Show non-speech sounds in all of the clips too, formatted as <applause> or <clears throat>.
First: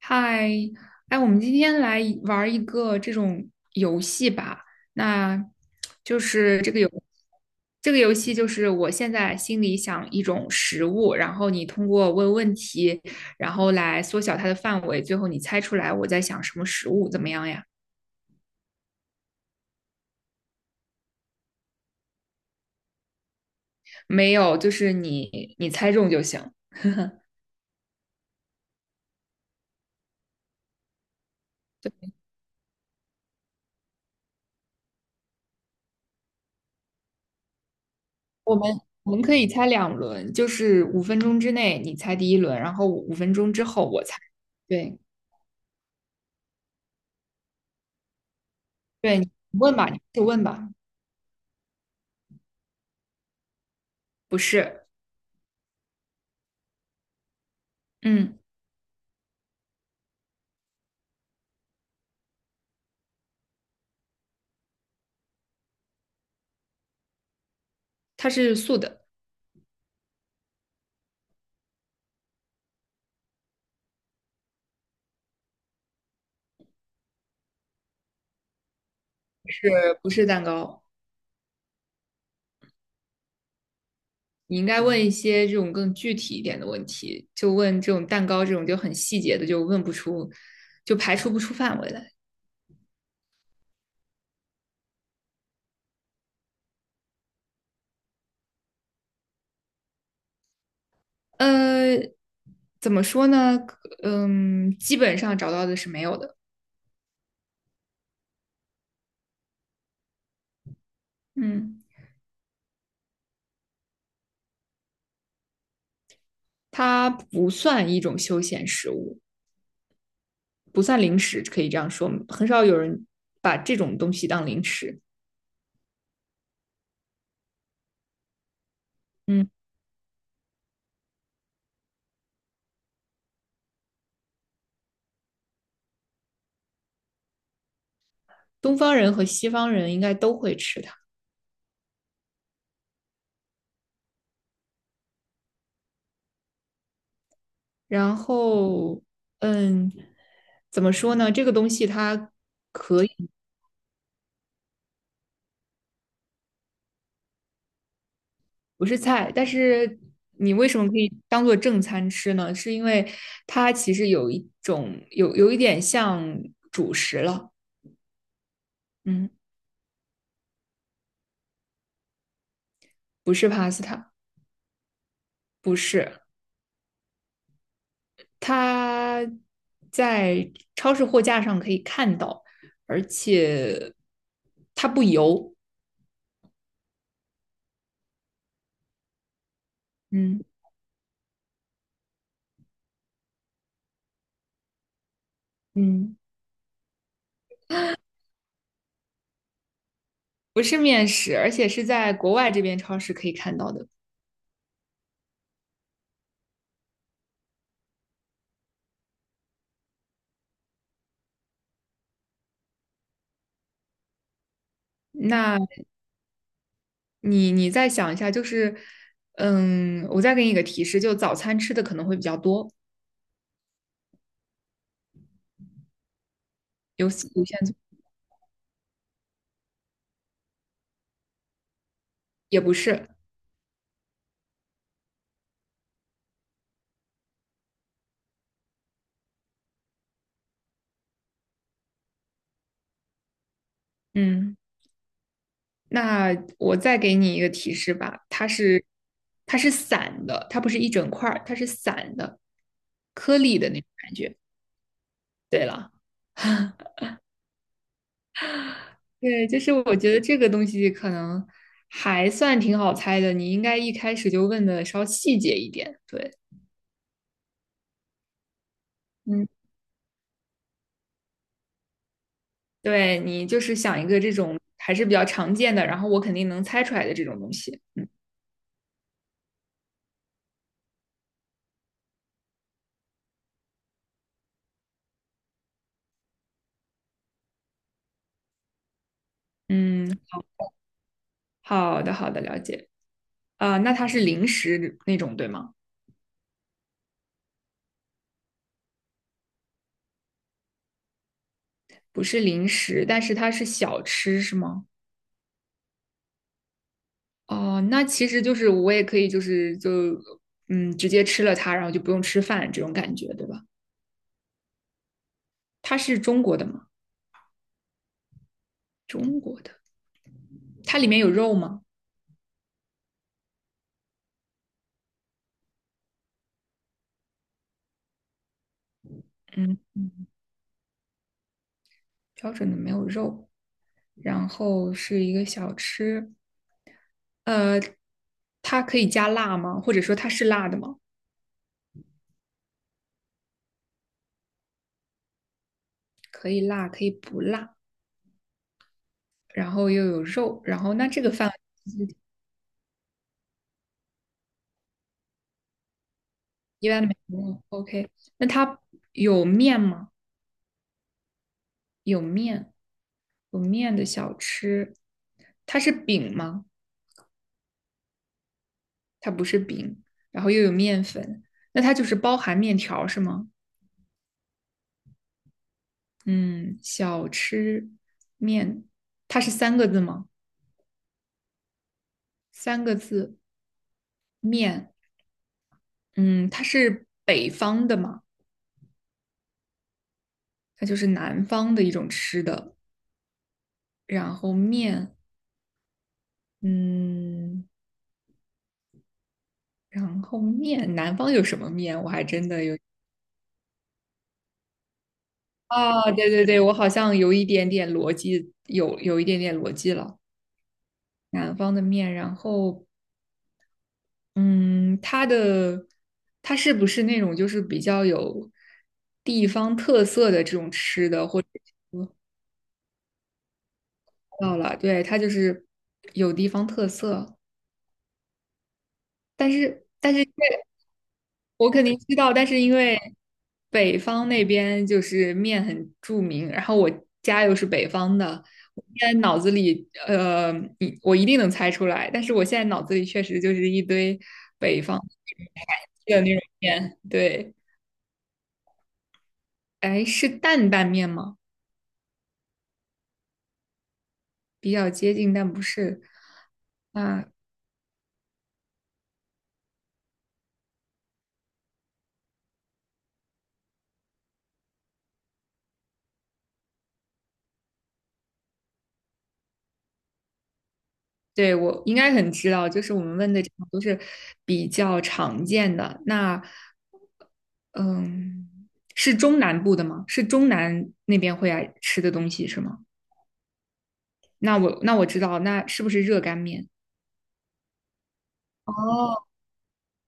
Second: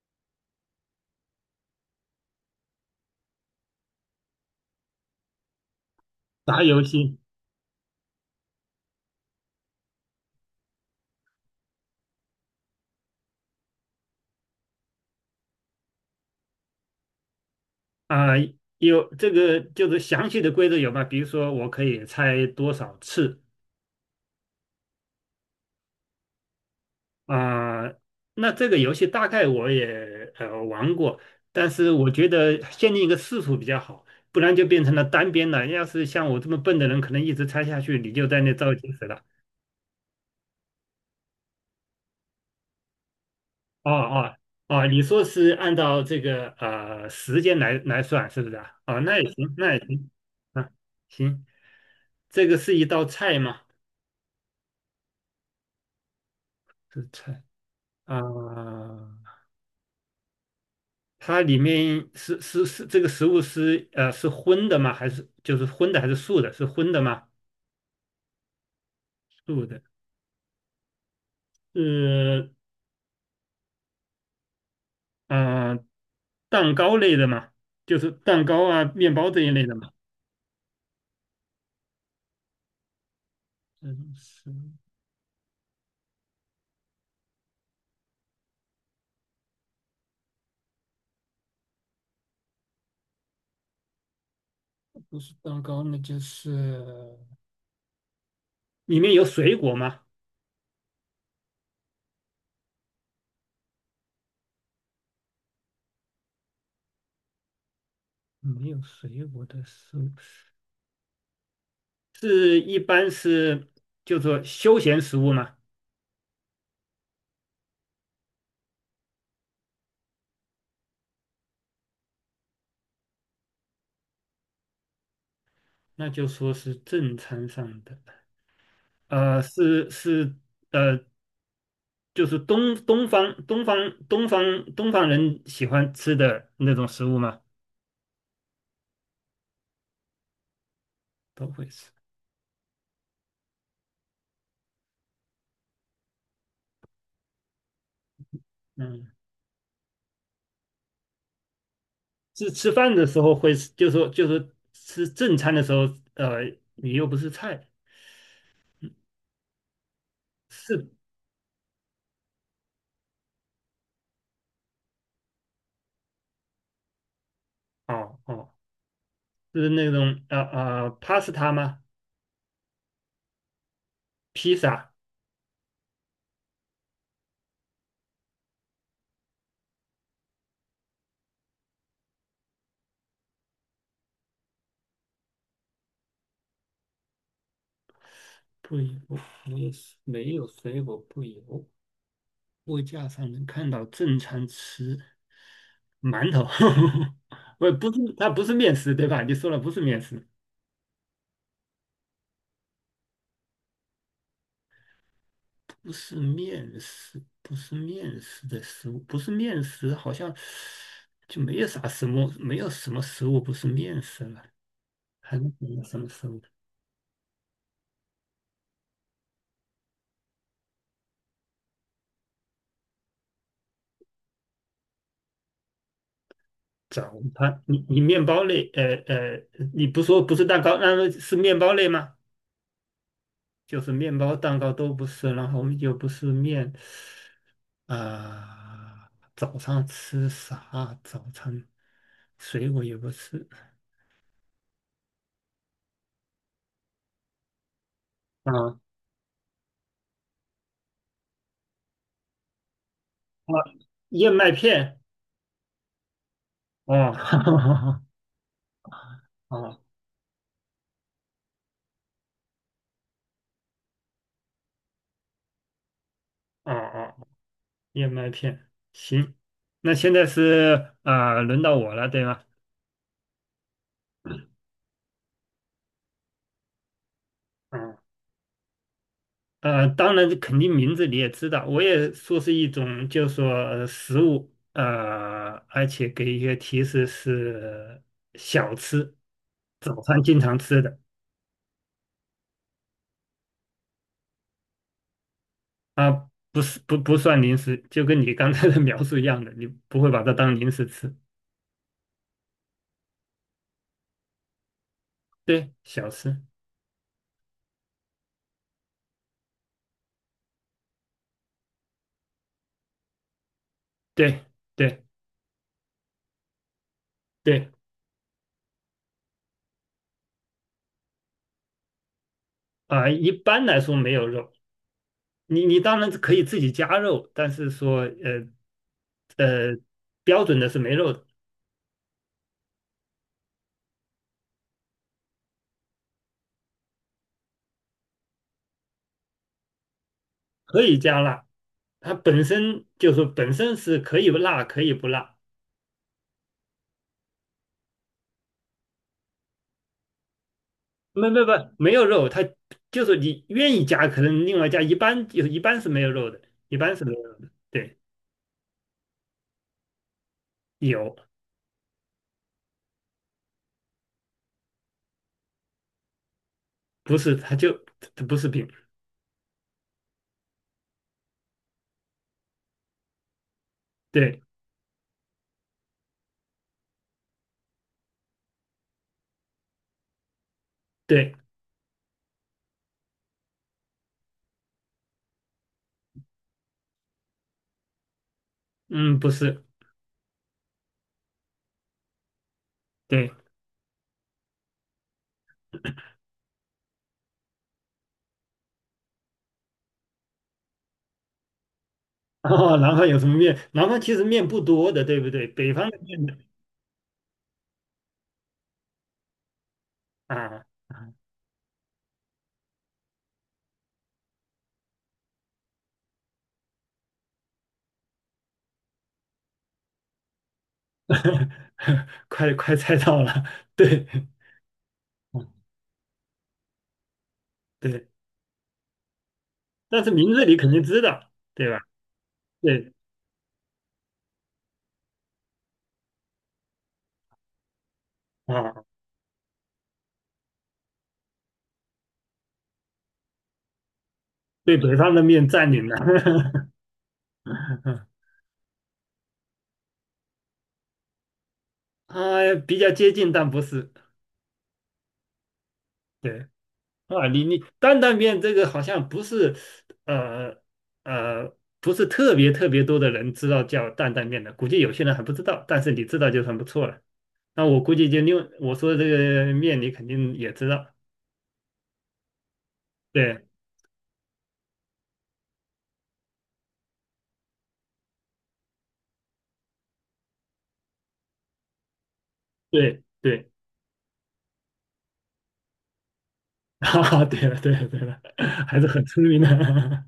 嗨，哎，我们今天来玩儿一个这种游戏吧。那就是打这个游游戏这个游戏就是我现在心里想一种食物，然后你通过问问题，然后来缩小它的范围，最后你猜出来我在想什么食物，怎么样呀？啊、有这个就是详细的规则有吗？比如说我可以猜多少次。没有，就是你猜中就行。啊、那这个游戏大概我也玩过，但是我对，觉得限定一个次数比较好，不然就变成了单边了。要是像我这么笨的人，可能一直猜下去，你就在那我们造句子我了。们可以猜2轮，就是五分钟之内你猜第1轮，然后五分钟之后哦我猜。哦哦，对你说是按照这个时间来算，是不是啊？哦，那对，也你行，那问也吧，你行。就问吧。啊，行，这个是一道菜吗？不是，是菜。啊，嗯，它里面是这个食物是是荤的吗？还是就是荤的还是素的？是荤的吗？它是素的，素的，是。嗯、呃蛋糕类的嘛，就是蛋糕啊、面包这一类的嘛。不是蛋糕。这种是你应该问一些这种更具体一点的问题，就问这种蛋糕这种就很细节的，就问不出，就排除不出范围来。不是蛋糕？那就是里面有水果吗？呃，怎么说呢？嗯，基本上找到的是没有的。没有水果的食物，嗯，是一般是就说休闲食物嘛，它不算一种休闲食物，不算零食，可以这样说，很少有人把这种东西当零食。那就说是正餐上的。嗯，是呃就是东方人喜欢吃的那种食物吗？东方人和西方人应该都会吃它。都会吃。然后，嗯，嗯，怎么说呢？这个东西它是吃饭可的时以候会吃就是说就是吃正餐的时候。呃，你又不是菜，不是菜，但是你为什是。么可以当做正餐吃呢？是因为它其实有一点像主食了。哦哦，嗯，是那种pasta 吗？不是 pasta,披萨不是，它在超市货架上可以看到，而且它不油。不油，没有没嗯有水果不油，货架上能看到正餐吃嗯，馒头。<laughs> 不是它不是面食对吧？你说了不是面食。不是面食，而且是在国外这边超市可以看到的。不是面食，不是面食的食物，不是面食，好像就没有啥什么，没有什么食物不是面食了，还能那有什么食物？你再想一下，就是，嗯，我再给你一个提示，就早餐吃的可能会比较多，早有有限餐，组，你面包类，你不说不是蛋糕，那么是面包类吗？也不是。就是面包、蛋糕都不是，然后又不是面。啊，早上吃啥？早餐水果也不吃。嗯，那我再给你一个提示吧，它啊是它是散的，它不是一整块儿，它是散的，颗啊，粒的那种感燕觉。麦片，对了，哦。<laughs> 对，就是啊。我觉得这个东西可能还算挺好猜的，你应该一开始就问的稍细节一点，对。哦哦，燕麦片，行。嗯，那现在是啊，轮到我了，对吗？对你就是想一个这种还是比较常见的，然后我肯定能猜出来的这种东西。嗯。嗯当然，肯定名字你也知道，我也说是一种，就是说食物。而且给一些提示是小吃，早嗯，餐经常吃的。好的好的，了解。啊、那它是零食那种对吗？啊，不是，不算零食，就跟你刚才的 <laughs> 描述一样的，你不会把它当零食吃，不是零食，但是它是小吃是吗？对，小吃。哦，那其实就是我也可以就是就嗯直接吃了它，然后就不用吃饭这种感觉对吧？对对它是中国的吗？对。中国，它里面有肉吗？啊，一般来说没有肉，你当然可以自己加肉，但是说呃，嗯，标准的是没肉的，标准的没有肉，然后是一个小吃。呃，它可以加辣吗？或者说它是辣的可吗？以加辣。它本身就是说本身是可以辣可以不辣。可以辣，可以不辣，然后又有肉，然后那这个饭没有肉，它就是你愿意加，可能另外加。一般是没有肉的，一一般是般没没有肉的。有。对。OK,那它有面吗？有。有面，有面的小吃，它是饼吗？不是它不是饼。它不是饼，然后又有面粉，那它就是包含面条是吗？对嗯，小吃面，它是三个字吗？对，三个字面，嗯，它是北方的吗？嗯，不是。它就是南方的一种吃的。对。<laughs> 然后面，嗯，然后面，南方有什么面？我还真的哦，有南方有什么面？南方其实面不多的，对不对？北方的啊，面。对对对，我好像有一点点逻辑，有一点点逻辑了。啊。南方的面，然后，嗯，它的它是不是那种就是比较有地方特色的这种吃的，或者 <laughs> 快快猜到了，<laughs> 对。到了，对，它就嗯，是有地方特色。对，但是但是但是因名字你为肯定知道，对我吧？肯定知道，但是因对为北方那边就是面很著名，然后我家又是北方的，啊，我现在脑子里我一定能猜出来，但是我现在脑子里确实就是一堆被北北方方的面占领了。的那种面，对，<laughs> 哎，是担担面吗？啊，比较接近，但不是。比较接近，但不是，对啊，啊，你担担面这个好像不是。呃不是特别特别多的人知道叫担担面的，估计有些人还不知道，但是你知道就很不错了。那我估计就另我说的这个面你肯定也知道。对，我应该很知道，就是我们问的对这种都是比较常见的。那，嗯，是中南部的吗？是中南那边会爱吃的东西是吗？对对。那我知道，那是不是热干面？啊，<laughs> 对了，对了，对了，还是很哦，聪明的。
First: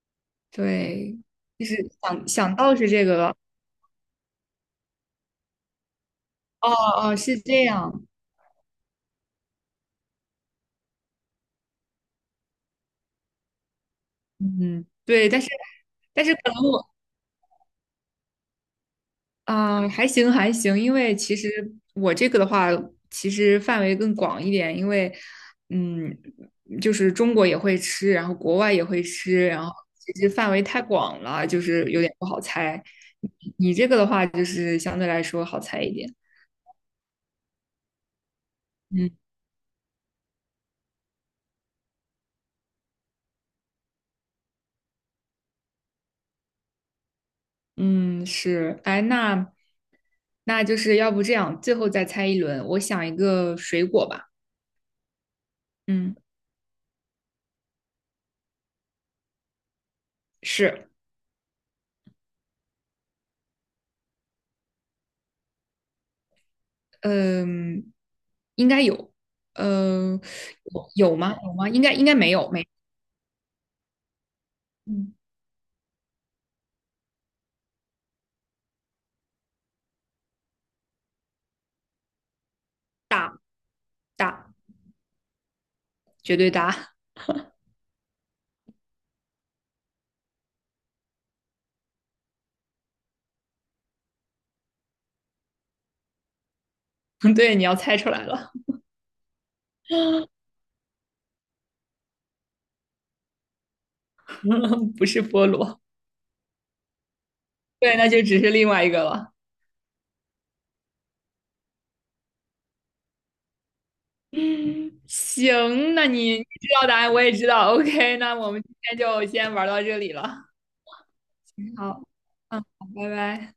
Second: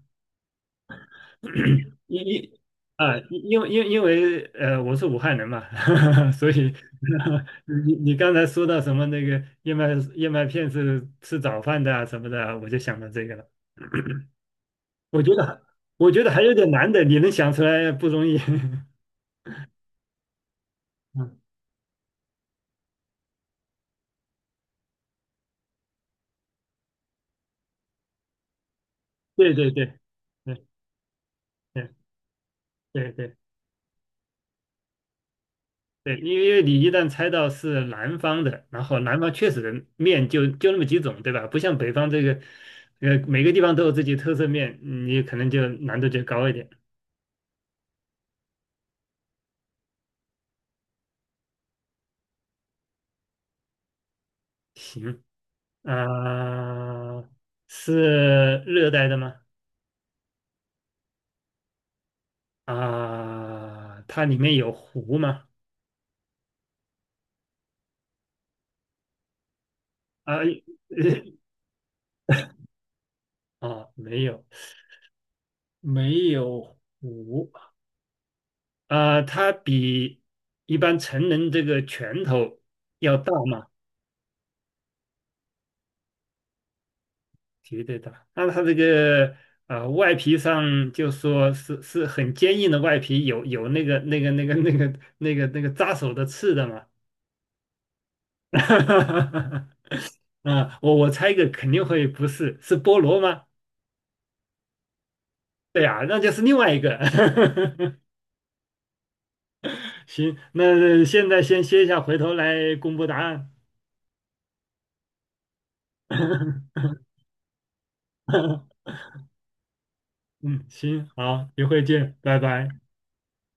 对，就是 <clears throat> 因因想到是这个了。因为我是武汉人嘛。<laughs> 所哦以 哦，是这 <laughs> 你样。你刚才说到什么那个燕麦片是吃早饭的啊什么的啊我就想到这个了。嗯，我对，觉但得是还我觉但得是还有可能点我。难的，你能想出来不容易。<laughs> 啊，还行还行，因为其嗯，实我这个的话，其实范围更广一点，因为嗯，就是中国也会吃，然后国外也会吃，对然对后对其实范围对太广了，就是对有点不好猜。对对。你这个的话，就是相对来说好猜一点。对，因为你一旦猜到是南方的，然后嗯南方确实的面就那么几种，对吧？不像北方这个。每个地方都有自己特色面，你可能就难度就高一点。嗯，是，哎，那那就是要不这样，最后再猜一轮，我想一个水果吧。行。嗯，啊，是热带的吗？是。啊，它里面有湖吗？嗯，应该有，嗯，啊。有有吗？<laughs> 有吗？应该应该没有，没，哦，没有，嗯，没有湖。啊，它比一般成人这个拳头要大吗？大，绝对大。绝对的，那它这个。啊，外皮上就说是很坚硬的外皮，有那个扎手的刺的嘛？<laughs> 对，你要猜出来 <laughs> 了，啊，我猜一个肯定会不是，是菠萝吗？<laughs> 不是菠萝。对呀，那就是另外一个。对，<laughs> 那就只是另外一个了。行，那现在先歇一下，回头来公布答案。嗯，行，那你你知道 <laughs> 答案，我也知道。OK,那我们今天就先玩到这里了。嗯，行，好，一会好，见，拜嗯，拜。好拜拜。